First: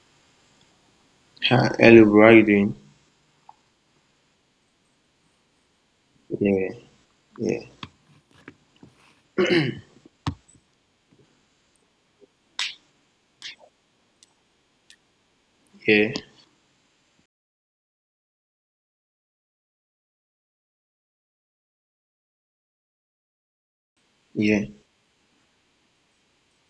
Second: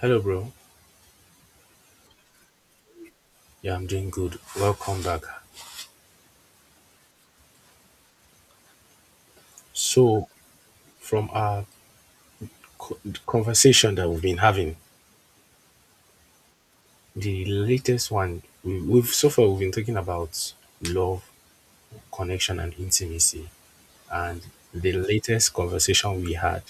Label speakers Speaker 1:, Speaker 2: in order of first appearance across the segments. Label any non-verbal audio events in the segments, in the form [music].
Speaker 1: Hello, bro.
Speaker 2: Hi, hello, bro. How you doing?
Speaker 1: Yeah, I'm doing good. Welcome back.
Speaker 2: Yeah,
Speaker 1: So, from our co- conversation that we've been having,
Speaker 2: yeah,
Speaker 1: the latest one we, we've so far we've been talking about love, connection, and intimacy. And
Speaker 2: yeah,
Speaker 1: the latest conversation we had,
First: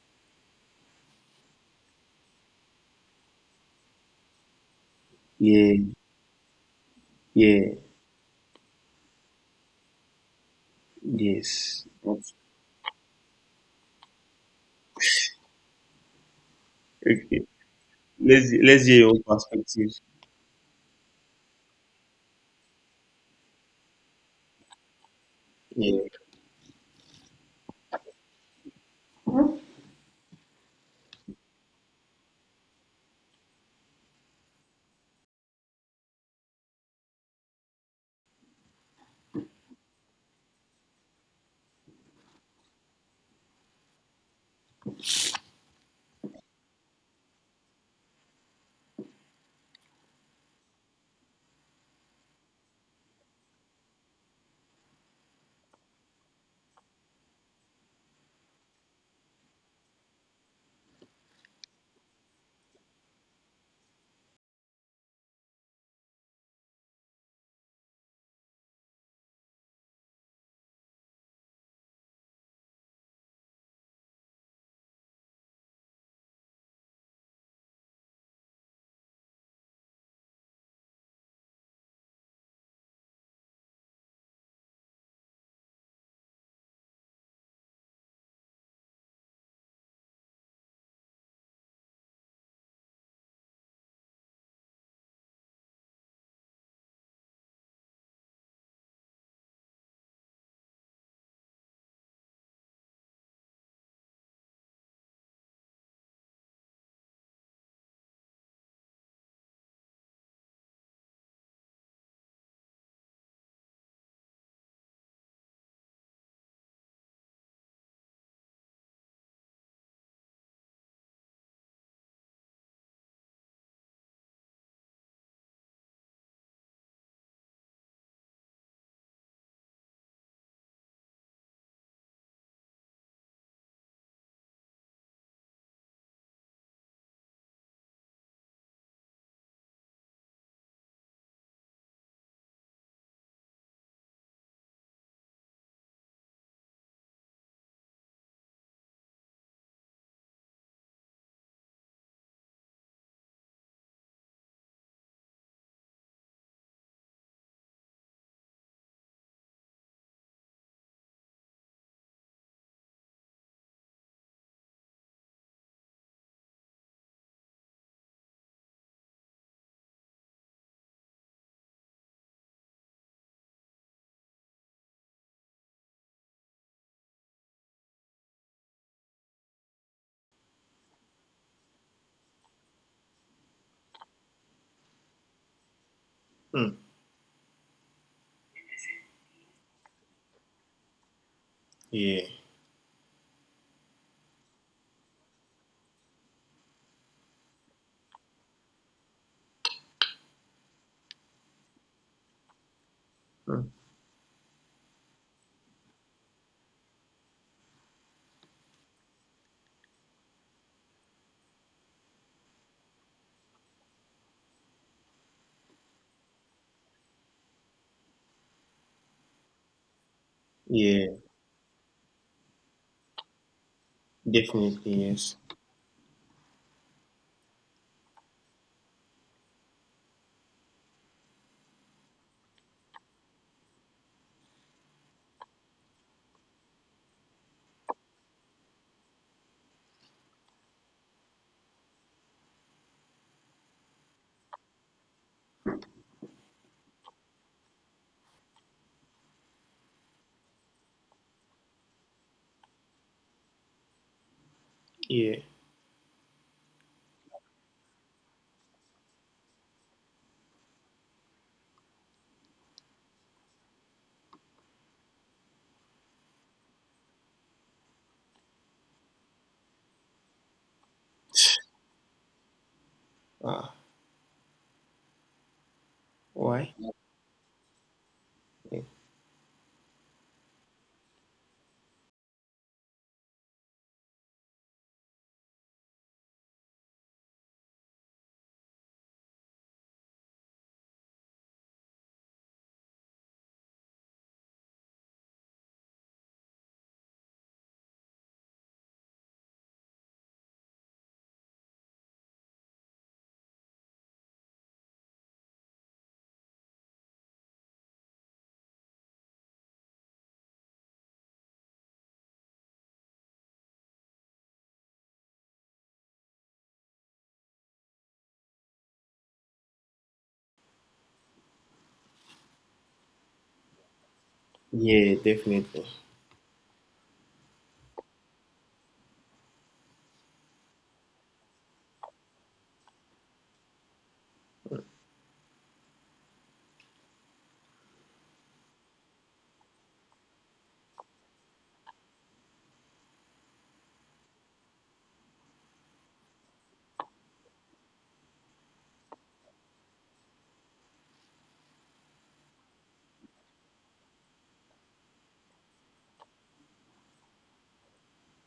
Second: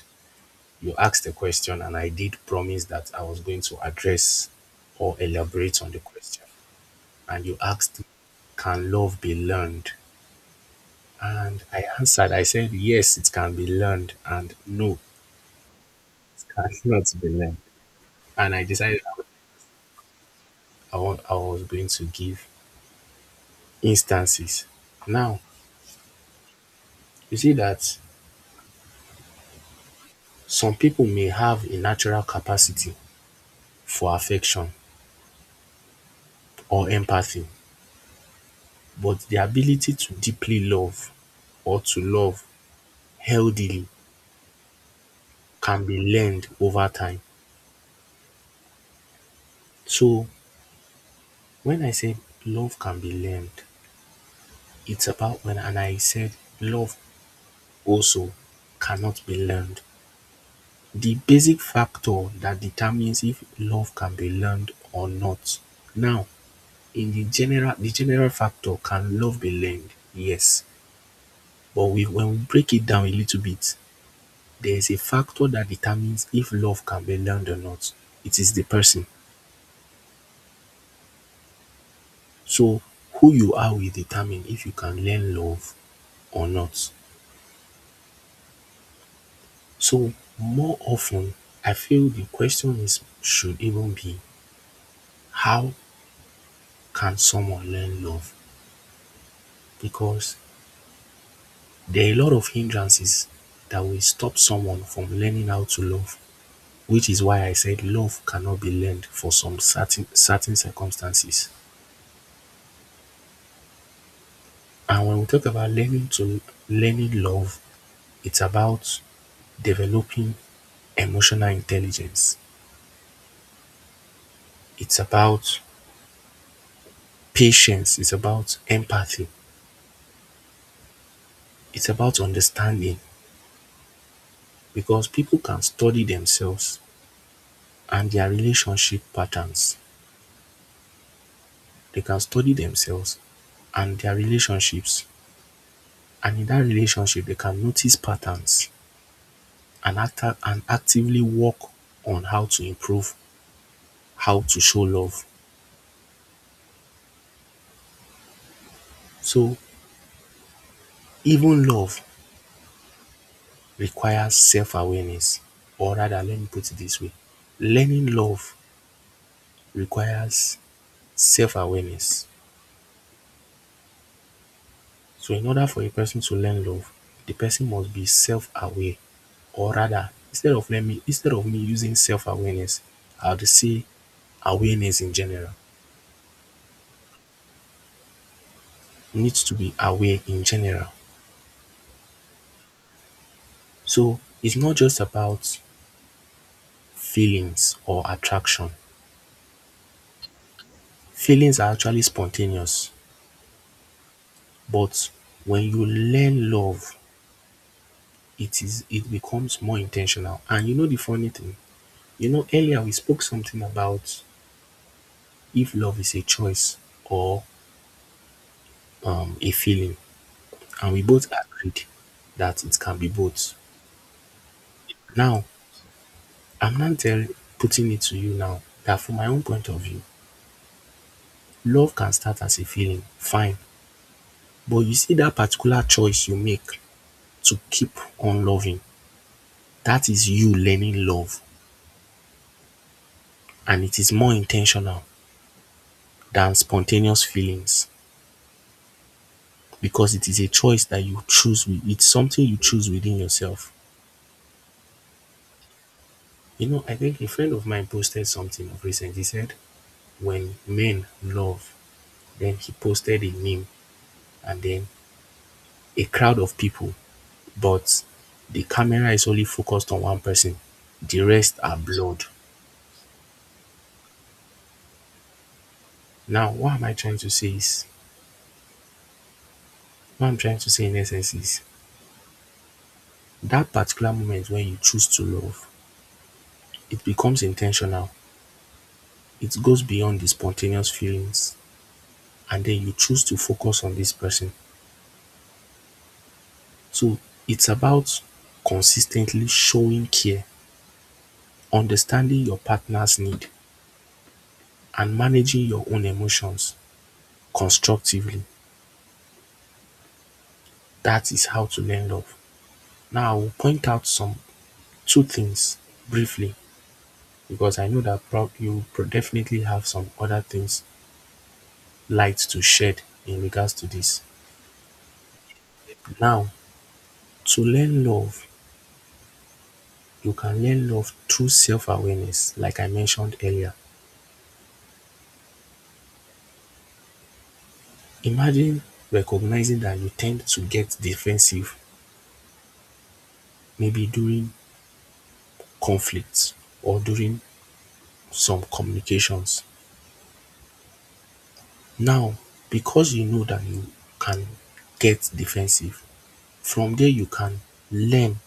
Speaker 1: you asked a question, and I did promise that I was going to address or
Speaker 2: yeah,
Speaker 1: elaborate on
Speaker 2: yeah,
Speaker 1: the question. And you
Speaker 2: yeah.
Speaker 1: asked, "Can love be learned?" And I
Speaker 2: Yes.
Speaker 1: answered.
Speaker 2: That's-
Speaker 1: I said, "Yes, it can be learned," and "No, that's not to be
Speaker 2: Okay.
Speaker 1: learned."
Speaker 2: Let's
Speaker 1: And I
Speaker 2: let's hear
Speaker 1: decided
Speaker 2: your own perspectives.
Speaker 1: I was going to give instances. Now,
Speaker 2: Yeah.
Speaker 1: you see that some people may have a natural capacity for affection or empathy, but the ability to deeply love or to love healthily can be learned over time. So, when I say love can be learned, it's about when, and I said love also cannot be learned. The basic factor that determines if love can be learned or not. Now, in the general, the general factor, can love be learned? Yes. But we when we break it down a little bit, there is a factor that determines if love can be learned or not. It is the person. So who you are will determine if you can learn love or not. So more often, I feel the question is should even be how can someone learn love, because there are a lot of hindrances that will stop someone from learning how to love, which is why I said love cannot be learned for some certain circumstances. And when we talk about learning love, it's about developing emotional intelligence. It's about patience. It's about empathy. It's about understanding, because people can study themselves and their relationship patterns. They can study themselves and their relationships, and in that relationship they can notice patterns and actively work on how to improve, how to show love. So even love requires self awareness. Or rather, let me put it this way: learning love requires self awareness. So in order for a person to learn love, the person must be self aware. Or rather, instead of me using self awareness, I will say awareness in general.
Speaker 2: Hmm.
Speaker 1: Needs to be aware in general.
Speaker 2: Yeah.
Speaker 1: So it's not just about feelings or attraction. Feelings are actually spontaneous,
Speaker 2: Hmm.
Speaker 1: but when you learn love, it becomes more intentional. And you know the funny thing, you know earlier we spoke something about if love is a choice or a feeling, and we
Speaker 2: Yeah.
Speaker 1: both agreed that it can be both.
Speaker 2: Definitely. Yes.
Speaker 1: Now, I'm not tell, putting it to you now that from my own point of view, love can start as a feeling, fine. But you see that particular choice you make to keep on loving. That is you learning love, and it is more intentional than spontaneous feelings, because it is a choice that you choose with it's something you choose within yourself.
Speaker 2: Yeah.
Speaker 1: You know, I think a friend of mine posted something of recent. He said, "When men love," then he posted a meme, and then a crowd of people, but the camera is only focused on one person. The rest are blurred.
Speaker 2: Ah.
Speaker 1: Now,
Speaker 2: Why?
Speaker 1: what I'm trying to say in essence is, that particular moment when you choose to love, it becomes intentional. It goes beyond the spontaneous feelings, and then you choose to focus on this person. So it's about consistently showing care, understanding your partner's need, and managing your own emotions constructively. That is how to learn love. Now I will point out some two things briefly, because I know that prob you pro definitely have some other things light to shed in regards to this.
Speaker 2: Yeah. Definitely.
Speaker 1: Now, to learn love, you can learn love through self-awareness like I mentioned earlier. Imagine recognizing that you tend to get defensive maybe during conflicts or during some communications. Now, because you know that you can get defensive, from there you can learn,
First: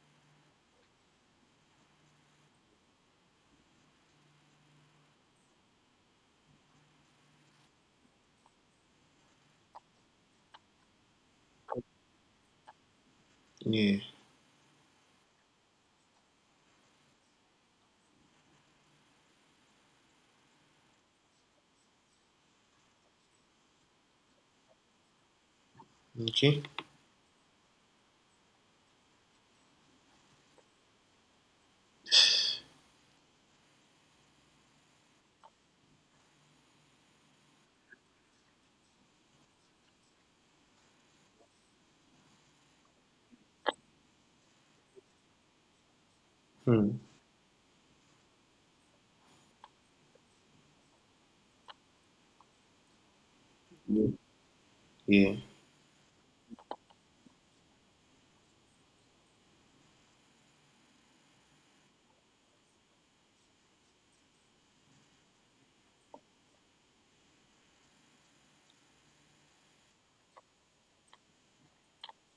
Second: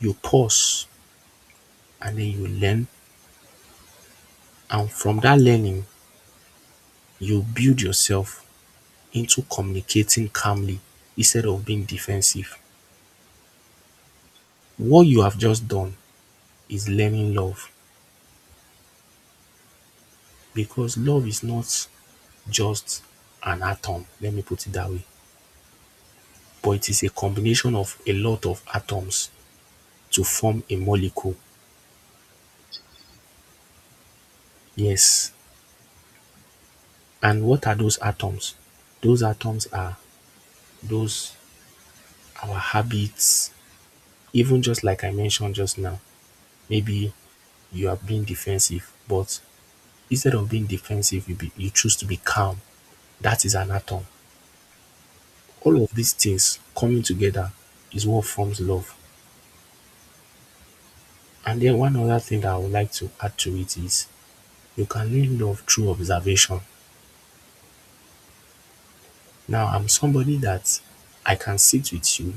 Speaker 1: you pause and then you learn, and from that learning, you build yourself into communicating calmly instead of being defensive.
Speaker 2: Yeah.
Speaker 1: What you have just done is learning love, because love is not just an atom, let me put it that way,
Speaker 2: Okay.
Speaker 1: but it is a combination of a lot of atoms to form a molecule. Yes, and what are those atoms? Those atoms are those our habits. Even just like I mentioned just now,
Speaker 2: Hmm.
Speaker 1: maybe you are being defensive, but instead of being defensive, you choose to be calm. That is an
Speaker 2: Yeah.
Speaker 1: atom.
Speaker 2: Yeah.
Speaker 1: All of these things coming together is what forms love. And then one other thing that I would like to add to it is you can learn love through observation. Now, I'm somebody that I can sit with you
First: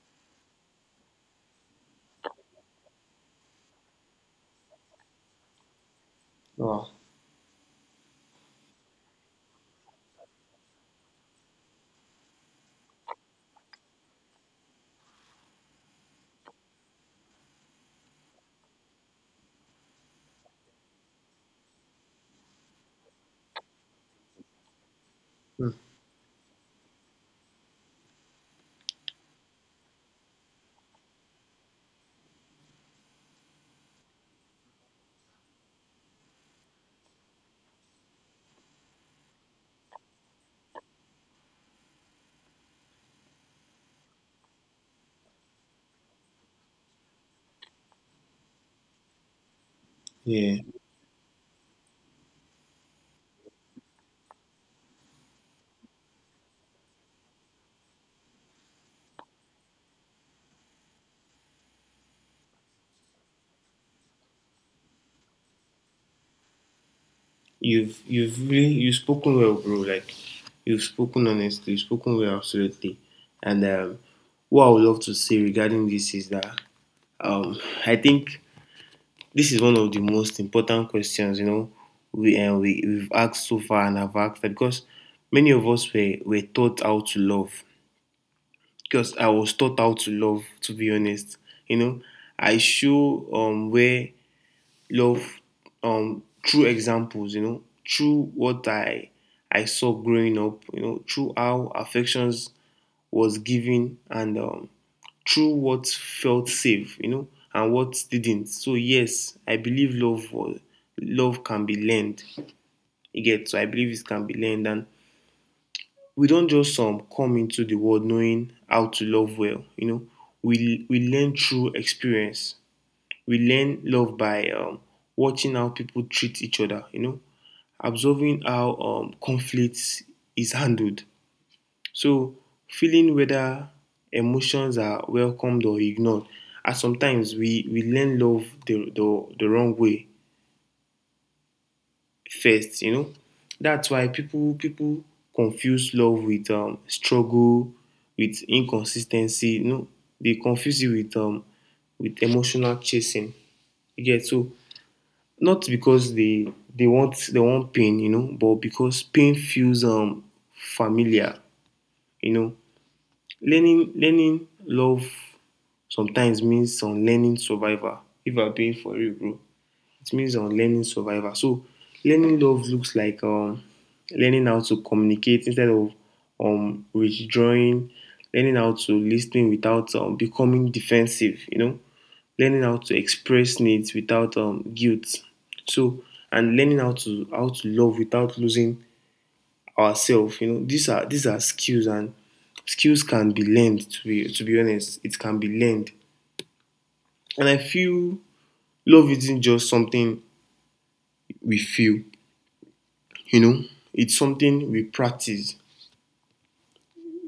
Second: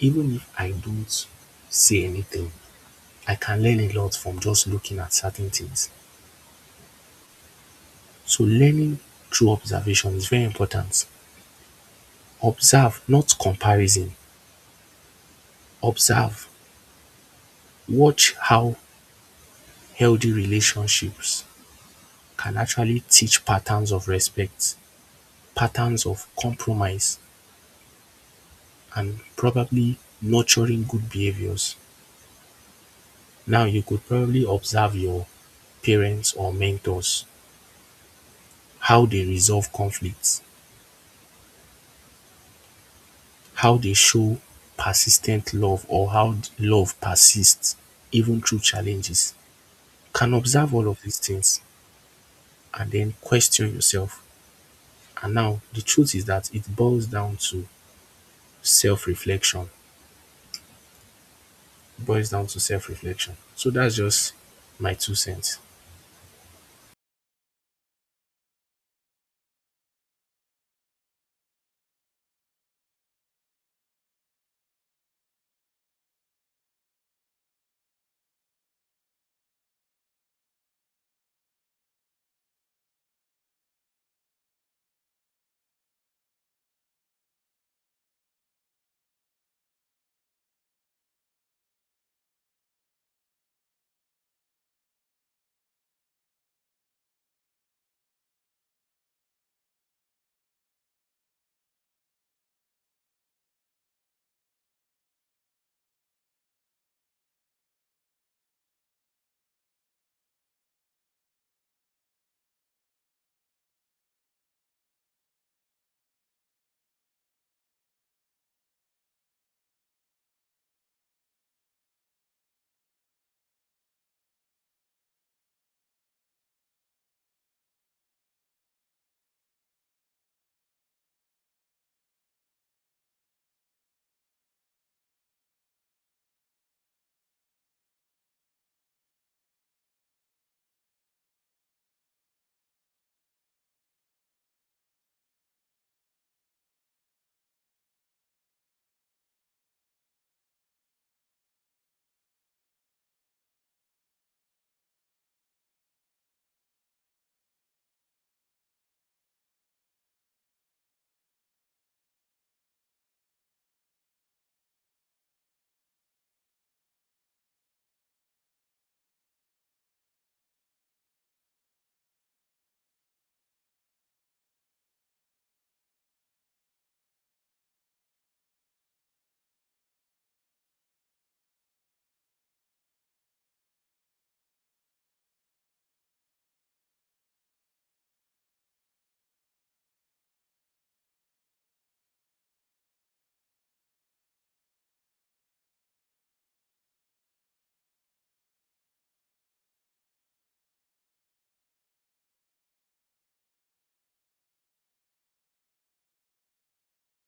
Speaker 1: even if I don't say anything. I can learn a lot from just looking at certain things.
Speaker 2: Wow.
Speaker 1: So, learning through observation is very important. Observe, not comparison. Observe. Watch how healthy relationships can actually teach patterns of respect,
Speaker 2: Hmm.
Speaker 1: patterns of compromise, and probably nurturing good behaviors. Now, you could probably observe your parents or mentors, how they resolve conflicts, how they show persistent love, or how love persists even through challenges. You can
Speaker 2: Yeah.
Speaker 1: observe all of these things and then question yourself. And now, the truth is that it boils down to self reflection. Boils down to self reflection. So that's just my two cents.
Speaker 2: You've really you've spoken well, bro. Like you've spoken honestly, you've spoken well, absolutely. And what I would love to say regarding this is that um, I think this is one of the most important questions, you know, we've asked so far, and I've asked that because many of us were taught how to love. Because I was taught how to love, to be honest. You know, I show where love through examples, you know, through what I saw growing up, you know, through how affections was given and through what felt safe, you know, and what didn't. So yes, I believe love can be learned. You get so I believe it can be learned and we don't just come into the world knowing how to love well, you know. We learn through experience. We learn love by watching how people treat each other, you know, observing how conflict is handled. So, feeling whether emotions are welcomed or ignored. And sometimes we learn love the wrong way first, you know. That's why people confuse love with struggle, with inconsistency. You know, they confuse it with emotional chasing. You get so not because they want pain, you know, but because pain feels familiar, you know. Learning love sometimes means unlearning survivor. If I'm being for real, bro, it means on learning survival. So learning love looks like learning how to communicate instead of withdrawing, learning how to listen without becoming defensive, you know, learning how to express needs without guilt. So and learning how to love without losing ourselves. You know, these are skills and skills can be learned, to be honest. It can be learned. And I feel love isn't just something we feel. You know, it's something we practice.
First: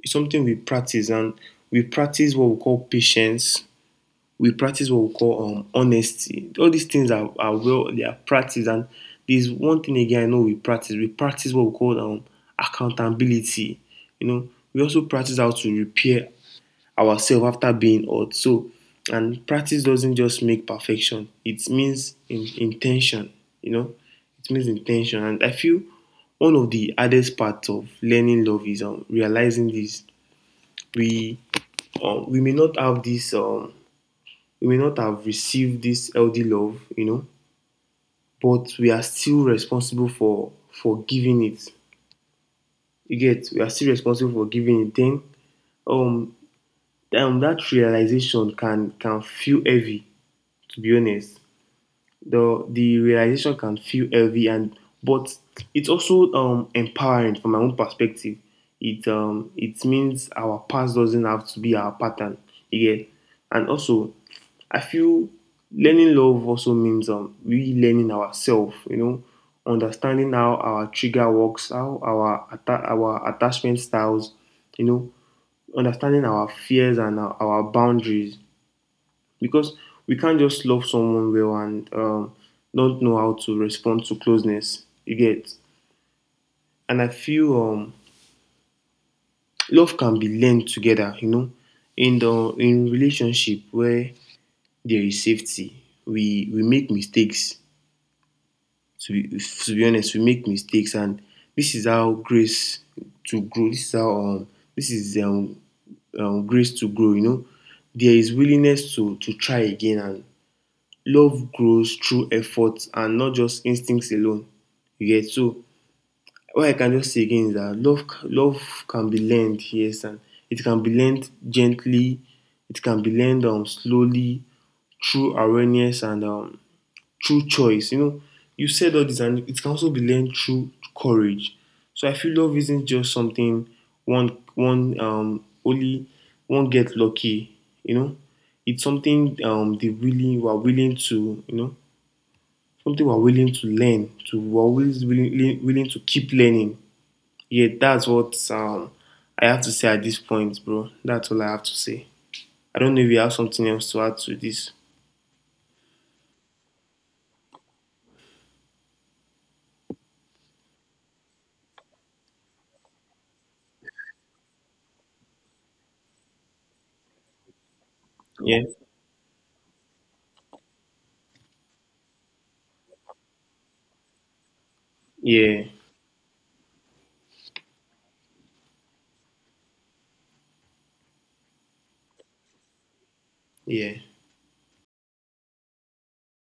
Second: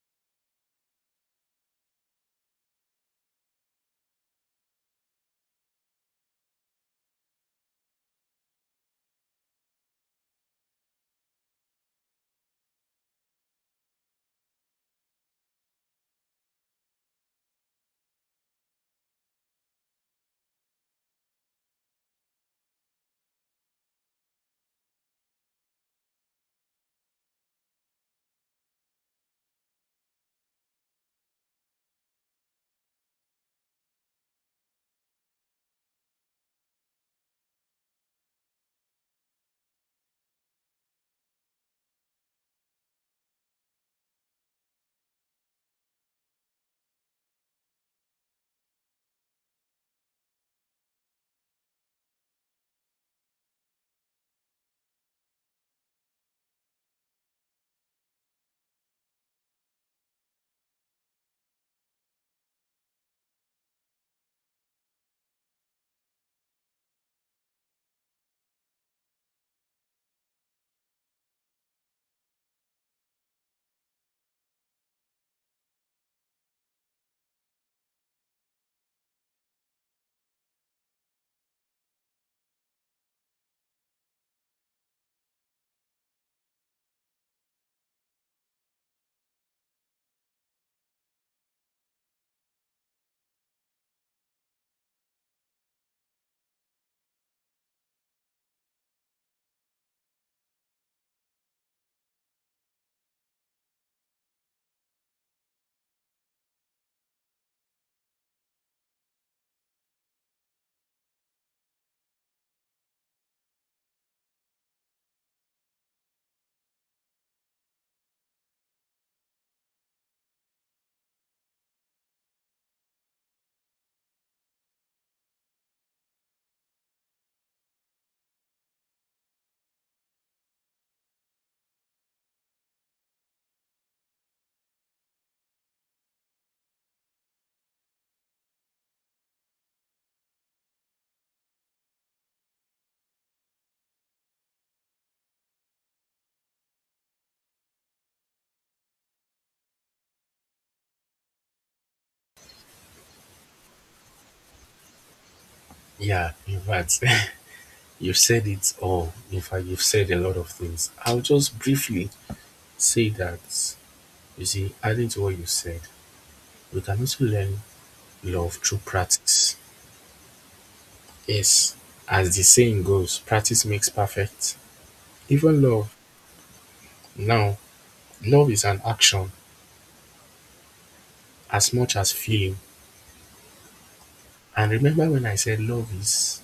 Speaker 2: It's something we practice and we practice what we call patience. We practice what we call honesty. All these things are well they are practiced. And there's one thing again, I know we practice what we call accountability. You know, we also practice how to repair ourselves after being hurt. So, and practice doesn't just make perfection. It means intention, you know, it means intention. And I feel one of the hardest parts of learning love is realizing this. We we may not have this, we may not have received this healthy love, you know, but we are still responsible for giving it. You get, we are still responsible for giving it. Then, um, that realization can feel heavy, to be honest. The realization can feel heavy, and but it's also empowering from my own perspective. It it means our past doesn't have to be our pattern again. And also I feel learning love also means we learning ourselves, you know, understanding how our trigger works, how our our attachment styles, you know, understanding our fears and our boundaries because we can't just love someone well and not know how to respond to closeness. You get, and I feel love can be learned together. You know, in the in relationship where there is safety, we make mistakes. To be honest, we make mistakes, and this is how grace to grow. This is grace to grow. You know, there is willingness to try again and love grows through effort and not just instincts alone. You get so what I can just say again is that love can be learned, yes, and it can be learned gently, it can be learned slowly, through awareness and through choice. You know, you said all this, and it can also be learned through courage. So I feel love isn't just something one one um only one get lucky. You know, it's something they really were willing to you know something we are willing to learn, to we are always willing to keep learning. Yeah, that's what I have to say at this point, bro. That's all I have to say. I don't know if you have something else to add to this.
Speaker 1: Yeah, in fact. [laughs] You've said it all. In fact, you've said a lot of things. I'll just briefly say that, you see, adding to what you said, we can also learn love
Speaker 2: Yeah,
Speaker 1: through practice. Yes, as the saying goes, practice makes perfect. Even
Speaker 2: yeah,
Speaker 1: love, now, love is an action as much as feeling.
Speaker 2: yeah.
Speaker 1: And remember when I said love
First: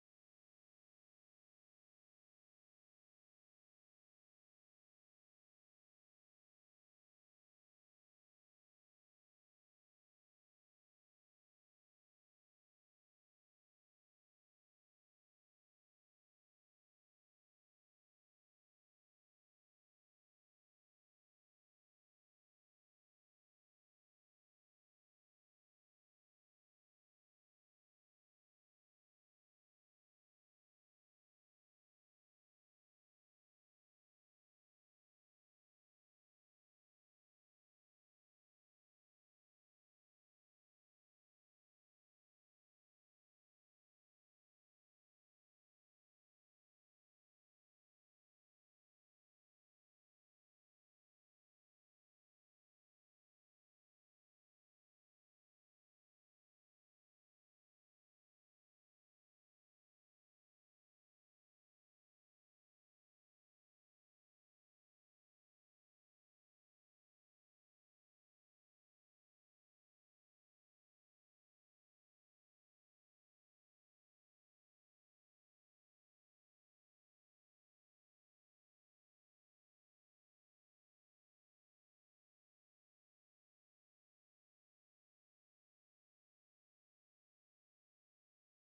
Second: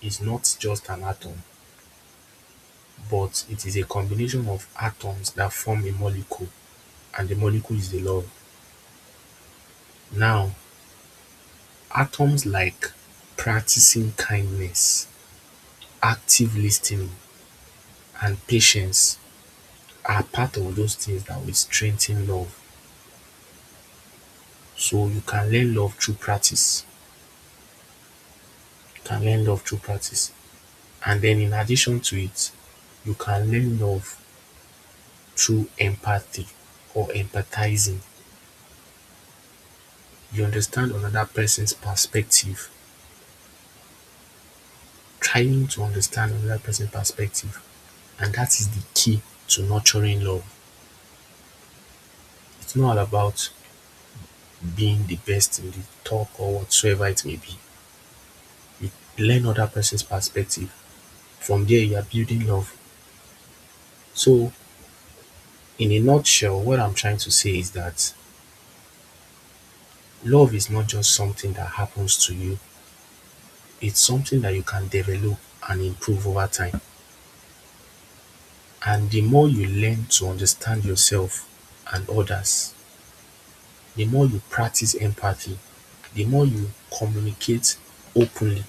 Speaker 1: is not just an atom, but it is a combination of atoms that form a molecule, and the molecule is the love. Now, atoms like practicing kindness, active listening, and patience are part of those things that will strengthen love. So you can learn love through practice. You can learn love through practice. And then in addition to it, you can learn love through empathy or empathizing. You understand another person's perspective, trying to understand another person's perspective. And that is the key to nurturing love. It's not all about being the best in the talk or whatsoever it may be. You learn other person's perspective. From there, you are building love. So, in a nutshell, what I'm trying to say is that love is not just something that happens to you, it's something that you can develop and improve over time. And the more you learn to understand yourself and others, the more you practice empathy, the more you communicate openly,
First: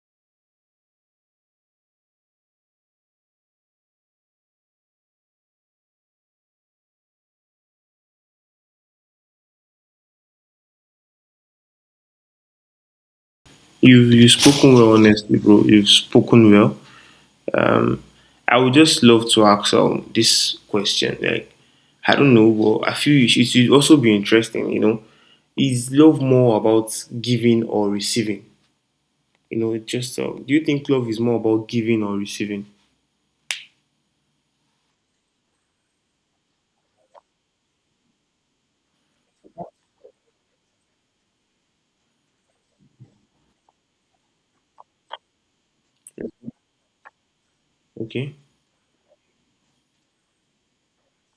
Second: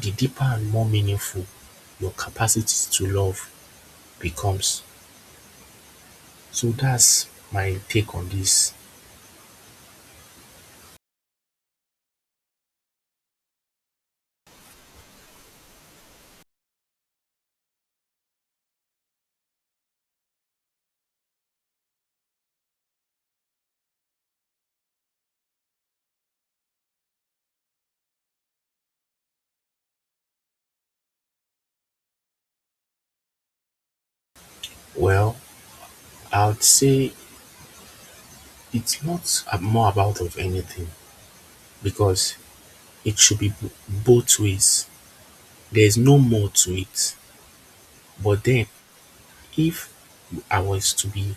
Speaker 1: the deeper and more meaningful your capacity to love becomes. So that's my take on this.
Speaker 2: You've spoken well, honestly, bro. You've spoken well. Um, I would just love to ask this question. Like, I don't know, but I feel it should also be interesting. You know, is love more about giving or receiving? You know, it's just do you think love is more about giving or receiving?
Speaker 1: Well, I would say it's not a- more about of anything, because it should be both ways. There's no more to it.
Speaker 2: Okay.
Speaker 1: But then, if I was to be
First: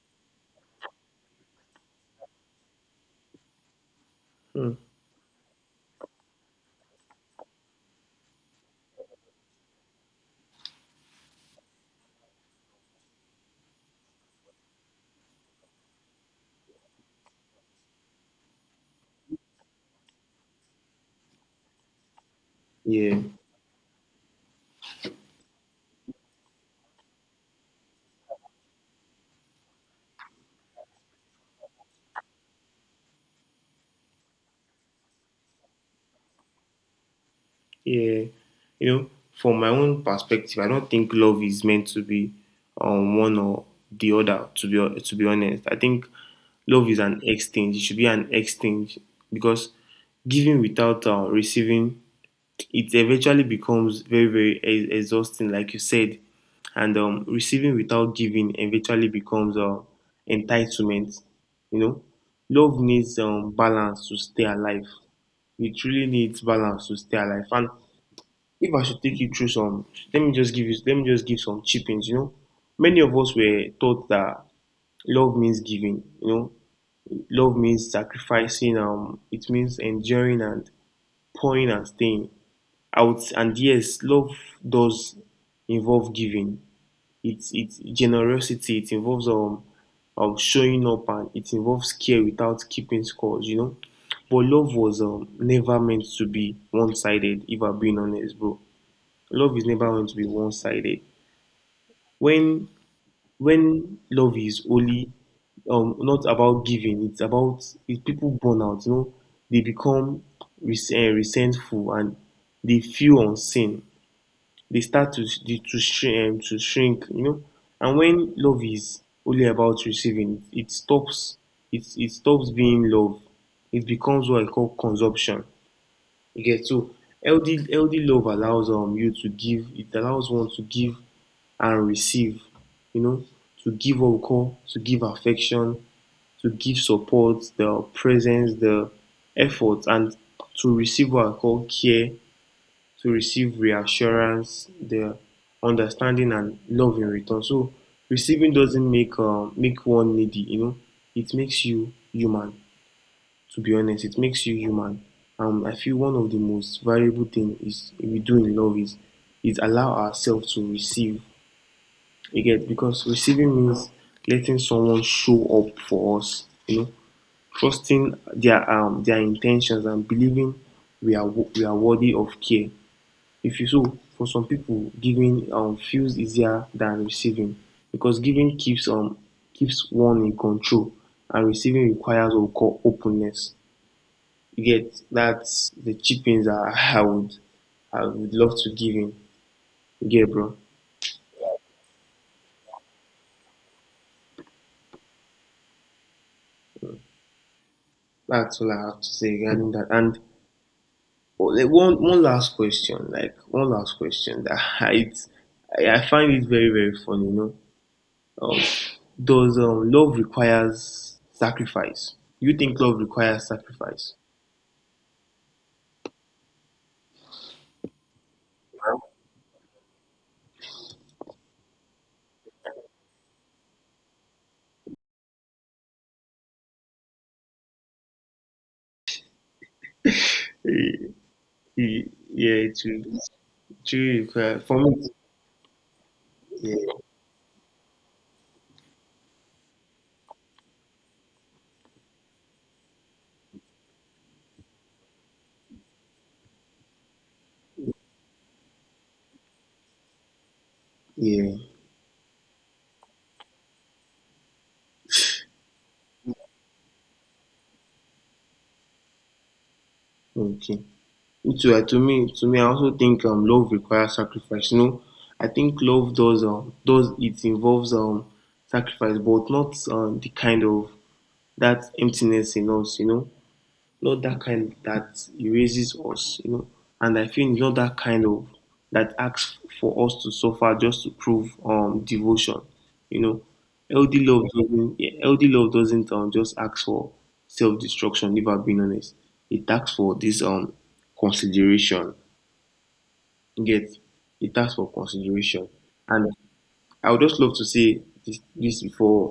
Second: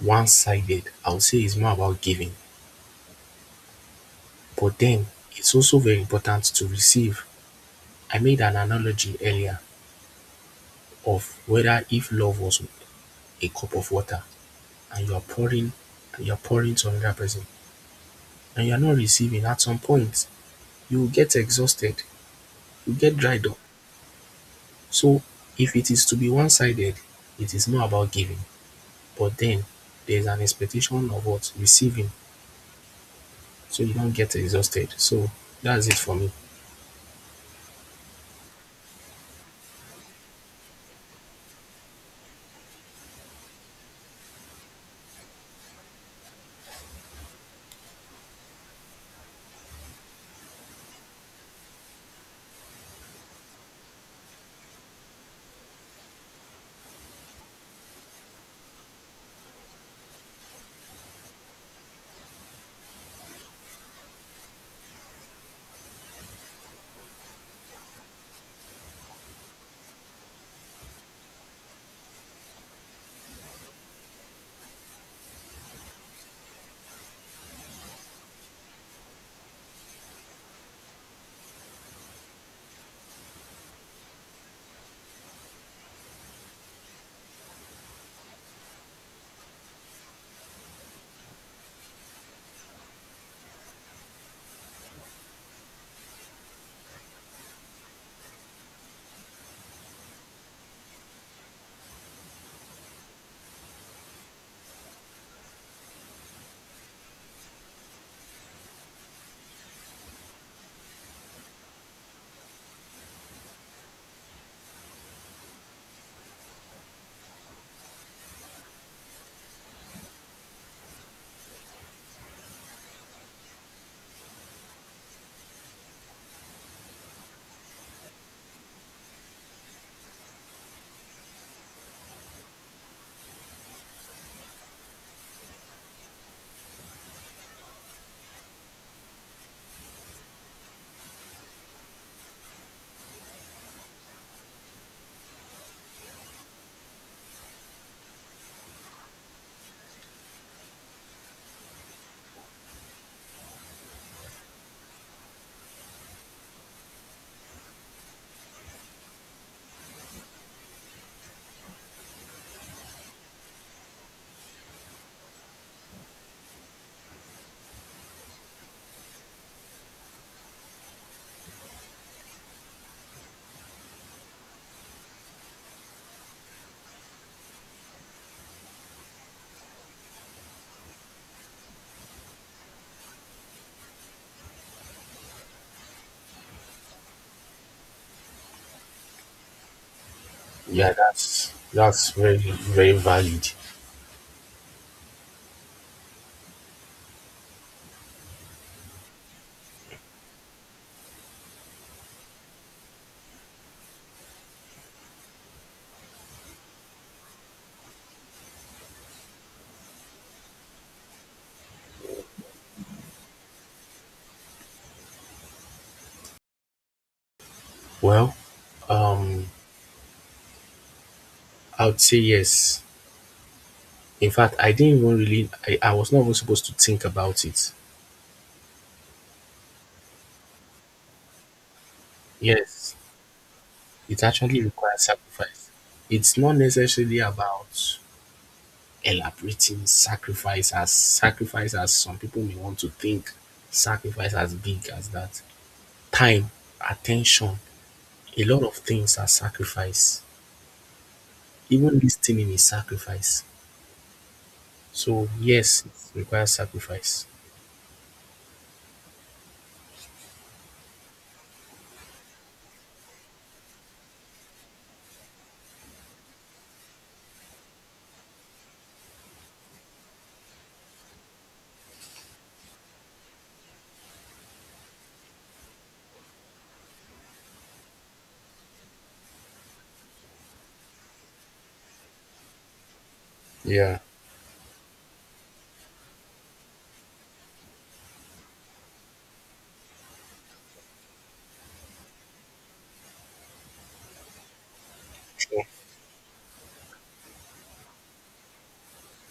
Speaker 1: one sided, I would say it's more about giving.
Speaker 2: Hmm.
Speaker 1: But then, it's also very important to receive. I made an analogy earlier of whether if love was a cup of water and you are pouring to another person and you are not receiving, at some point you will get exhausted, you get
Speaker 2: Yeah.
Speaker 1: dried up. So if it is to be one sided, it is not about giving, but then there's an expectation of what receiving, so you don't get exhausted. So that's it for me.
Speaker 2: Yeah. You know, from my own perspective, I don't think love is meant to be one or the other. To be honest, I think love is an exchange. It should be an exchange because giving without receiving, it eventually becomes very exhausting like you said, and receiving without giving eventually becomes entitlement. You know, love needs balance to stay alive. It really needs balance to stay alive. And if I should take you through some, let me just give some chippings. You know, many of us were taught that love means giving. You know, love means sacrificing, it means enduring and pouring and staying out. And yes, love does involve giving. It's generosity. It involves showing up, and it involves care without keeping scores. You know, but love was never meant to be one-sided, if I'm being honest, bro. Love is never meant to be one-sided. when when love is only not about giving it's about it, people burn out. You know, they become resentful and they feel unseen. They start to dey to shrink, to shrink, you know. And when love is only about receiving, it stops. It stops being love. It becomes what I call consumption. You get so healthy love allows you to give, it allows one to give and receive, you know. To give what we call to give affection, to give support, the presence, the effort. And to receive what I call care, to receive reassurance, the understanding, and love in return. So receiving doesn't make one needy, you know. It makes you human. To be honest, it makes you human. I feel one of the most valuable thing is we do in love is allow ourselves to receive again because receiving means letting someone show up for us, you know, trusting their intentions and believing we are we are worthy of care. If you so, for some people giving feels easier than receiving because giving keeps keeps one in control, and receiving requires what we call openness. You get, that's the cheap things I, [laughs] I would love to give in. You get, bro.
Speaker 1: Yeah, that's very very valid.
Speaker 2: That's all I have to say regarding that. And oh, like, one last question, like one last question that [laughs] it's I find it very funny, you know. um, does love requires sacrifice? You think love requires sacrifice?
Speaker 1: Well, um, I would say yes. In fact, I didn't even really, I was not even supposed to think about it.
Speaker 2: Eh, eh, Yeah,
Speaker 1: Yes,
Speaker 2: it will
Speaker 1: it
Speaker 2: require
Speaker 1: actually
Speaker 2: for
Speaker 1: requires
Speaker 2: me.
Speaker 1: sacrifice. It's not
Speaker 2: Yeah,
Speaker 1: necessarily about elaborating sacrifice as sacrifice, as some people may want to think, sacrifice as big as that. Time, attention, a lot of things are sacrifice.
Speaker 2: yeah,
Speaker 1: Even listening is sacrifice. So yes, it requires sacrifice.
Speaker 2: okay. Me too. To me, I also think love requires sacrifice. You know, I think love does it involves sacrifice, but not the kind of that emptiness in us. You know, not that kind that erases us, you know. And I feel it's not that kind of that asks for us to suffer just to prove devotion, you know.
Speaker 1: Yeah,
Speaker 2: Healthy love doesn't yeah, healthy love doesn't just ask for self destruction. If I've been honest, it asks for this consideration. You get, it asks for
Speaker 1: sure.
Speaker 2: consideration, and I would just love to say this, before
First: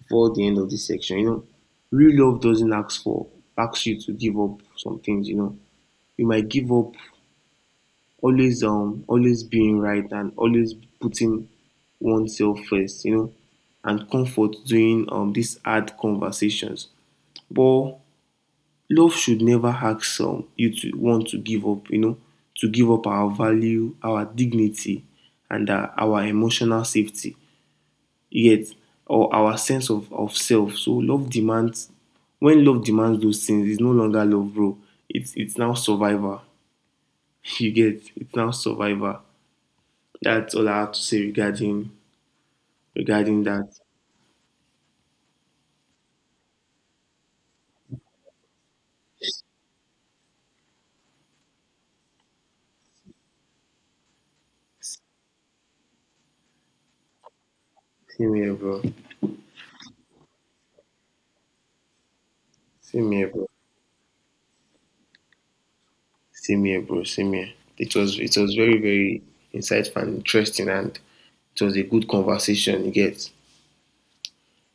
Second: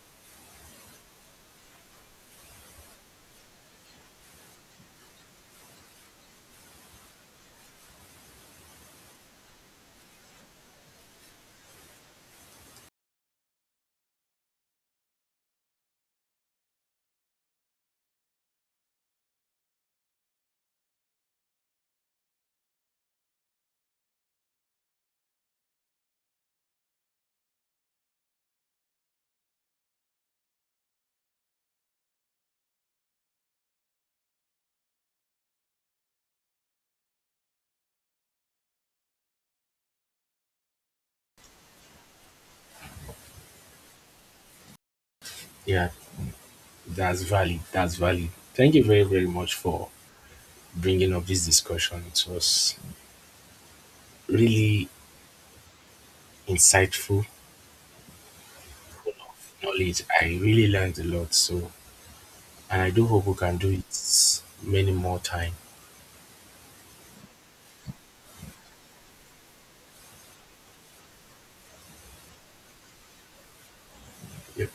Speaker 2: the end of this section. You know, real love doesn't asks you to give up some things. You know, you might give up always always being right and always putting oneself first, you know, and comfort doing these hard conversations. But love should never ask you to want to give up, you know, to give up our value, our dignity, and our emotional safety. Yet, or our sense of self. So love demands when love demands those things, it's no longer love, bro. It's now survivor. [laughs] You get, it's now survivor. That's all I have to say regarding that.
Speaker 1: Yeah, that's valid. That's valid. Thank you very, very much for bringing up this discussion. It was really insightful
Speaker 2: Same here, bro.
Speaker 1: knowledge. I really learned a lot. So, and I do
Speaker 2: Same
Speaker 1: hope
Speaker 2: here,
Speaker 1: we
Speaker 2: bro.
Speaker 1: can do it many more times.
Speaker 2: Same here, bro. Same here. It was very insightful and interesting, and it was a good conversation. You get.
Speaker 1: Yeah.